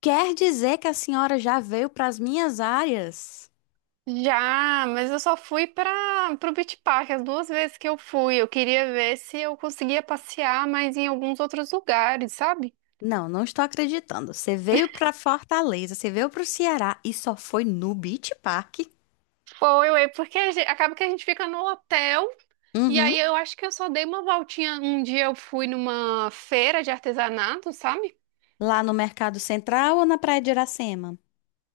Quer dizer que a senhora já veio para as minhas áreas? Já, mas eu só fui para o Beach Park as duas vezes que eu fui. Eu queria ver se eu conseguia passear mais em alguns outros lugares, sabe? Não, não estou acreditando. Você veio para Fortaleza, você veio para o Ceará e só foi no Beach Park? Foi, ué, porque acaba que a gente fica no hotel e Uhum. aí eu acho que eu só dei uma voltinha. Um dia eu fui numa feira de artesanato, sabe? Lá no Mercado Central ou na Praia de Iracema?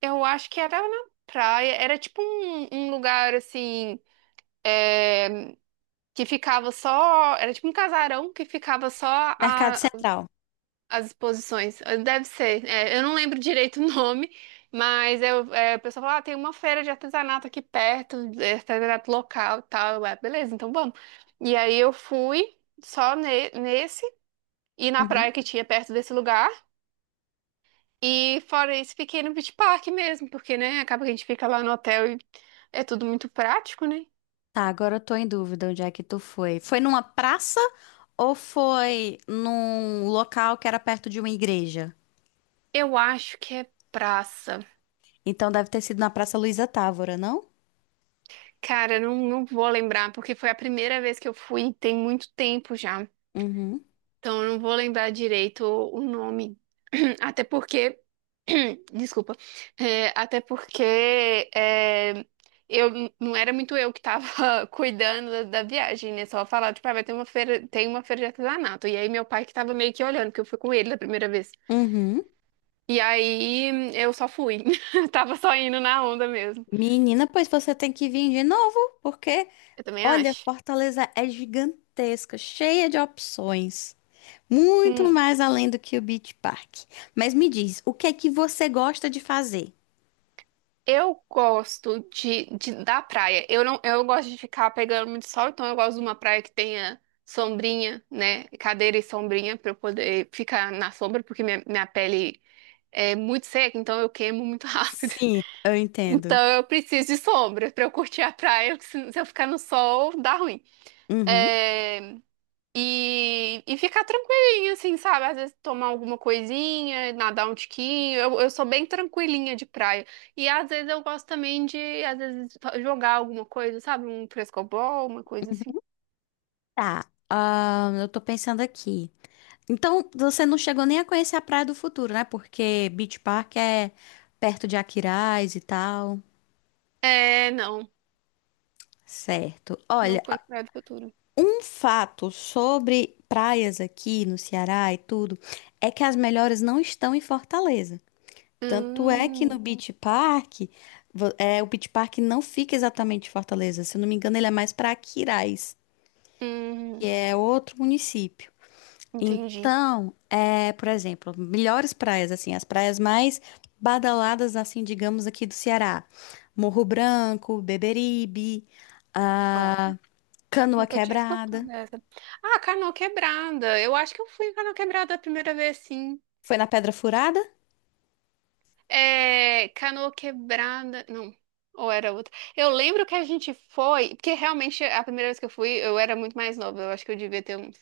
Eu acho que era na praia, era tipo um lugar assim, é, que ficava só, era tipo um casarão que ficava só Mercado Central. as exposições. Deve ser. É, eu não lembro direito o nome, mas o pessoal fala, ah, tem uma feira de artesanato aqui perto, é, artesanato local e tal. Eu, "Ah, beleza, então vamos." E aí eu fui só nesse e na Uhum. praia que tinha perto desse lugar. E fora isso, fiquei no Beach Park mesmo, porque, né, acaba que a gente fica lá no hotel e é tudo muito prático, né? Tá, agora eu tô em dúvida onde é que tu foi. Foi numa praça ou foi num local que era perto de uma igreja? Eu acho que é praça. Então deve ter sido na Praça Luísa Távora, não? Cara, eu não vou lembrar, porque foi a primeira vez que eu fui, tem muito tempo já. Uhum. Então, eu não vou lembrar direito o nome. Até porque, desculpa, É, até porque é, eu não era muito eu que tava cuidando da viagem, né? Só falar, tipo, ah, vai ter uma feira, tem uma feira de artesanato. E aí meu pai que tava meio que olhando, que eu fui com ele da primeira vez. Uhum. E aí eu só fui. Tava só indo na onda mesmo. Menina, pois você tem que vir de novo, porque Eu também olha, acho. Fortaleza é gigantesca, cheia de opções. Muito Hum. mais além do que o Beach Park. Mas me diz, o que é que você gosta de fazer? Eu gosto da praia. Eu não, eu gosto de ficar pegando muito sol, então eu gosto de uma praia que tenha sombrinha, né? Cadeira e sombrinha para eu poder ficar na sombra, porque minha pele é muito seca, então eu queimo muito rápido. Sim, eu entendo. Então eu preciso de sombra para eu curtir a praia, porque se eu ficar no sol, dá ruim. Uhum. É, e ficar tranquilinha, assim, sabe? Às vezes tomar alguma coisinha, nadar um tiquinho. Eu sou bem tranquilinha de praia. E às vezes eu gosto também de, às vezes, jogar alguma coisa, sabe? Um frescobol, uma coisa assim. Tá, ah, eu tô pensando aqui. Então, você não chegou nem a conhecer a Praia do Futuro, né? Porque Beach Park é perto de Aquiraz e tal. É, não. Certo. Não Olha, foi no Praia do Futuro. um fato sobre praias aqui no Ceará e tudo é que as melhores não estão em Fortaleza. Tanto é que no Hum, Beach Park, é, o Beach Park não fica exatamente em Fortaleza. Se eu não me engano, ele é mais para Aquiraz, que hum, é outro município. entendi. Então, é, por exemplo, melhores praias, assim, as praias mais badaladas, assim, digamos, aqui do Ceará. Morro Branco, Beberibe, Ó, a Canoa nunca tinha Quebrada. escutado essa. Ah, Canoa Quebrada. Eu acho que eu fui em Canoa Quebrada a primeira vez, sim. Foi na Pedra Furada? É, Canoa Quebrada. Não, ou era outra. Eu lembro que a gente foi, porque realmente a primeira vez que eu fui, eu era muito mais nova. Eu acho que eu devia ter uns.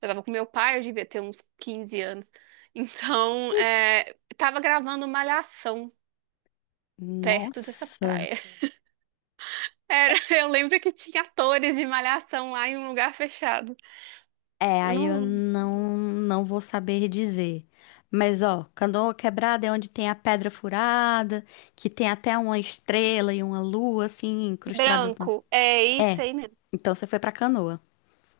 Eu tava com meu pai, eu devia ter uns 15 anos. Então, é, tava gravando Malhação perto dessa Nossa, praia. Era, eu lembro que tinha atores de Malhação lá em um lugar fechado. é, Eu aí eu não. não vou saber dizer. Mas ó, Canoa Quebrada é onde tem a pedra furada, que tem até uma estrela e uma lua assim incrustadas na. Branco, é isso É, aí mesmo. então você foi pra Canoa.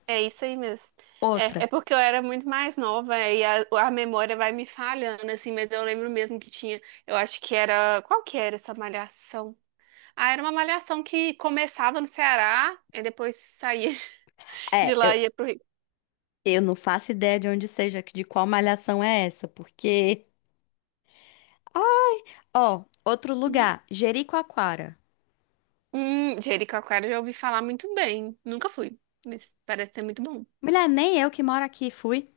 É isso aí mesmo. Outra. É, é porque eu era muito mais nova é, e a memória vai me falhando, assim, mas eu lembro mesmo que tinha. Eu acho que era. Qual que era essa malhação? Ah, era uma malhação que começava no Ceará e depois saía de É, lá e ia pro Rio. eu não faço ideia de onde seja, de qual malhação é essa, porque ó, outro lugar, Jericoacoara. Jericoacoara eu já ouvi falar muito bem. Nunca fui, mas parece ser muito bom. Mulher, nem eu que moro aqui fui.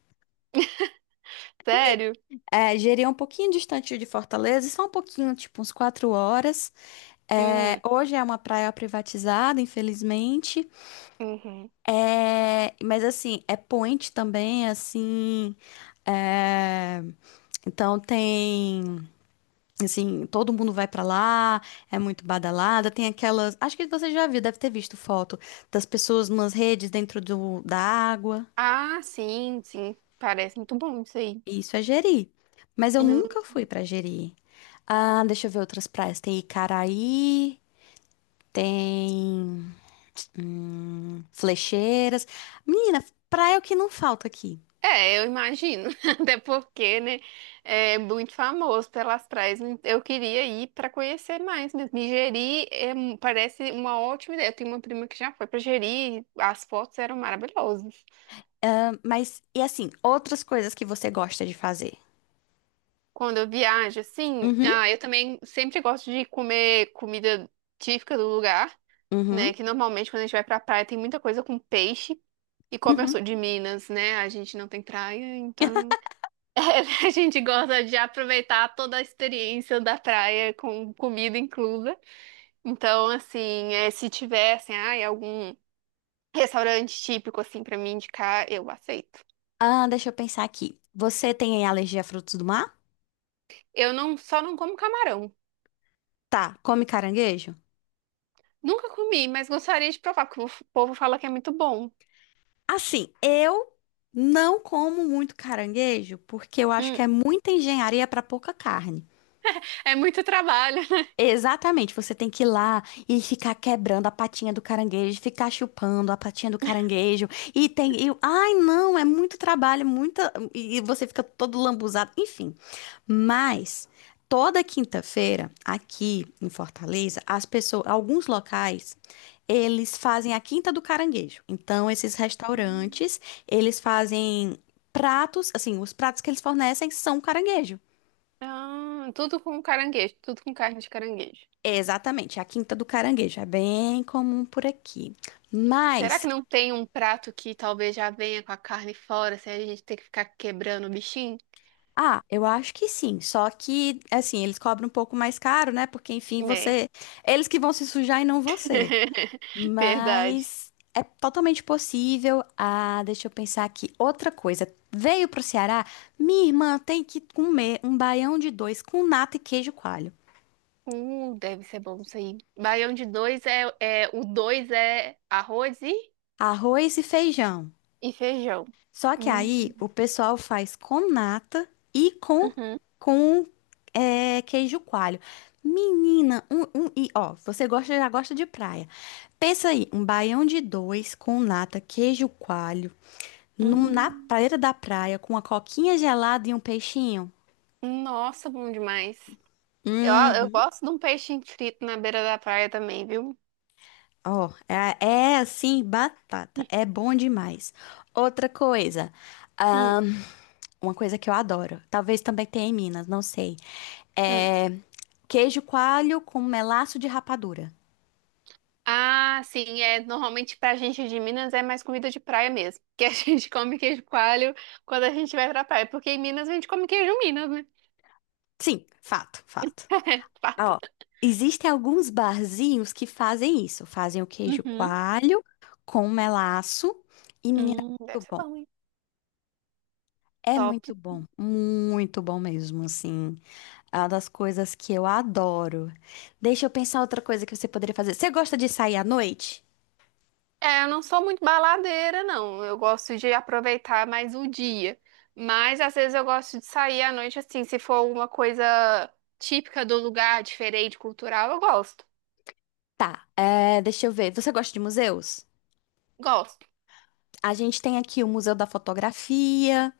Sério? É, Jeri é um pouquinho distante de Fortaleza, só um pouquinho, tipo uns quatro horas. É, Hum, hoje é uma praia privatizada, infelizmente. uhum. É, mas assim, é point também, assim. É, então tem, assim, todo mundo vai pra lá, é muito badalada. Tem aquelas, acho que você já viu, deve ter visto foto das pessoas nas redes dentro da água. Ah, sim, sim. Parece muito bom isso aí. Isso é Jeri. Mas eu nunca fui pra Jeri. Ah, deixa eu ver outras praias. Tem Icaraí, tem hum, flecheiras. Menina, praia é o que não falta aqui. É, eu imagino. Até porque, né, é muito famoso pelas praias, né. Eu queria ir para conhecer mais mesmo. E Jeri é parece uma ótima ideia. Eu tenho uma prima que já foi para Jeri, as fotos eram maravilhosas. Ah, mas, e assim, outras coisas que você gosta de fazer? Quando eu viajo, assim, Uhum, ah, eu também sempre gosto de comer comida típica do lugar, uhum, né? Que normalmente quando a gente vai pra praia tem muita coisa com peixe. E como eu uhum. sou de Minas, né, a gente não tem praia, então a gente gosta de aproveitar toda a experiência da praia com comida inclusa. Então, assim, é, se tiver assim, ai, algum restaurante típico assim para me indicar, eu aceito. Ah, deixa eu pensar aqui. Você tem alergia a frutos do mar? Eu não, só não como camarão. Tá, come caranguejo? Nunca comi, mas gostaria de provar, porque o povo fala que é muito bom. Assim, eu não como muito caranguejo porque eu acho que Hum, é muita engenharia pra pouca carne. é muito trabalho. Exatamente, você tem que ir lá e ficar quebrando a patinha do caranguejo, ficar chupando a patinha do caranguejo, e tem, ai não, é muito trabalho, muita, e você fica todo lambuzado, enfim. Mas toda quinta-feira aqui em Fortaleza, as pessoas, alguns locais, eles fazem a Quinta do Caranguejo. Então esses restaurantes, eles fazem pratos, assim, os pratos que eles fornecem são caranguejo. Ah, tudo com caranguejo, tudo com carne de caranguejo. Exatamente, é a Quinta do Caranguejo é bem comum por aqui. Será Mas, que não tem um prato que talvez já venha com a carne fora, se a gente ter que ficar quebrando o bichinho? ah, eu acho que sim, só que assim, eles cobram um pouco mais caro, né? Porque enfim, É, você, eles que vão se sujar e não você. verdade. Mas é totalmente possível. Ah, deixa eu pensar aqui. Outra coisa, veio pro Ceará, minha irmã tem que comer um baião de dois com nata e queijo coalho, Deve ser bom isso aí. Baião de dois é, é o dois é arroz arroz e feijão. e feijão. Só que aí Hum, o pessoal faz com nata e uhum, com é, queijo coalho. Menina, um, e ó, você gosta já gosta de praia. Pensa aí, um baião de dois com nata, queijo coalho, na hum. praia da praia com uma coquinha gelada e um peixinho. Nossa, bom demais. Eu Hum, gosto de um peixinho frito na beira da praia também, viu? ó, é, é assim, batata, é bom demais. Outra coisa, Hum, ahn, uma coisa que eu adoro, talvez também tenha em Minas, não sei. hum. É queijo coalho com melaço de rapadura. Ah, sim, é normalmente pra gente de Minas é mais comida de praia mesmo, que a gente come queijo coalho quando a gente vai pra praia, porque em Minas a gente come queijo Minas, né? Sim, fato, fato. É, fato. Ah, ó, existem alguns barzinhos que fazem isso. Fazem o queijo Uhum. coalho com melaço. E, menina, é Deve muito ser bom. bom. É Top. muito bom. Muito bom mesmo, assim. É uma das coisas que eu adoro. Deixa eu pensar outra coisa que você poderia fazer. Você gosta de sair à noite? É, eu não sou muito baladeira, não. Eu gosto de aproveitar mais o dia. Mas às vezes eu gosto de sair à noite, assim, se for alguma coisa típica do lugar, diferente, cultural, eu gosto. Tá, é, deixa eu ver. Você gosta de museus? Gosto. A gente tem aqui o Museu da Fotografia,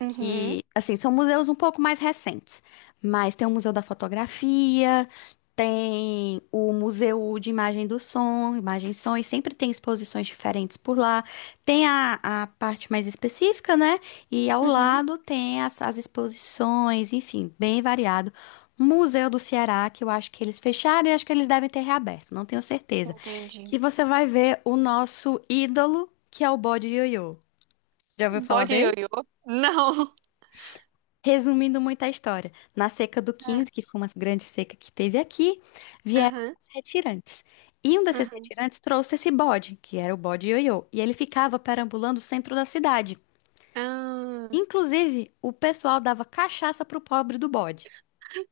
Uhum, que, assim, são museus um pouco mais recentes, mas tem o Museu da Fotografia, tem o Museu de Imagem do Som, Imagem e Som, e sempre tem exposições diferentes por lá. Tem a parte mais específica, né? E ao uhum. lado tem as, as exposições, enfim, bem variado. Museu do Ceará, que eu acho que eles fecharam e acho que eles devem ter reaberto, não tenho certeza. Entendi. Que você vai ver o nosso ídolo, que é o Bode Ioiô. Já ouviu falar? Bode ioiô? Não. Resumindo muito a história, na seca do Ah, 15, que foi uma grande seca que teve aqui, vieram aham, os retirantes. E um desses aham. retirantes trouxe esse bode, que era o bode ioiô, e ele ficava perambulando o centro da cidade. Ah, Inclusive, o pessoal dava cachaça pro pobre do bode.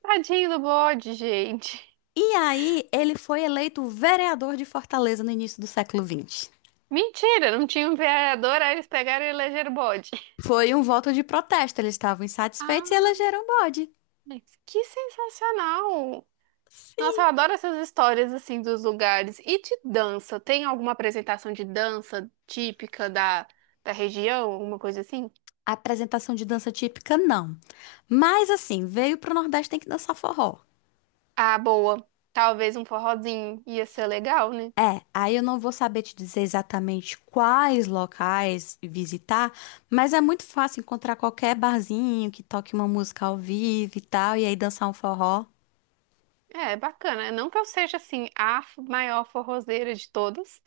tadinho do bode, gente. E aí, ele foi eleito vereador de Fortaleza no início do século XX. Mentira, não tinha um vereador, aí eles pegaram e elegeram o bode. Foi um voto de protesto, eles estavam insatisfeitos e Ah, elegeram o bode. mas que sensacional! Nossa, eu adoro essas histórias assim dos lugares. E de dança, tem alguma apresentação de dança típica da região, alguma coisa assim? Apresentação de dança típica, não. Mas assim, veio pro Nordeste tem que dançar forró. Ah, boa. Talvez um forrozinho ia ser legal, né? É, aí eu não vou saber te dizer exatamente quais locais visitar, mas é muito fácil encontrar qualquer barzinho que toque uma música ao vivo e tal, e aí dançar um forró. É, bacana. Não que eu seja assim a maior forrozeira de todas,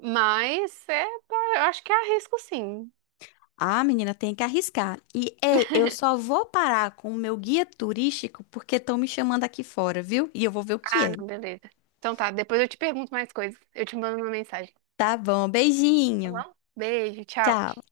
mas é, eu acho que arrisco sim. Ah, menina, tem que arriscar. E, ei, eu só vou parar com o meu guia turístico porque estão me chamando aqui fora, viu? E eu vou ver o que Ah, é. não, beleza. Então tá, depois eu te pergunto mais coisas. Eu te mando uma mensagem, Tá bom, tá beijinho. bom? Beijo, tchau. Tchau.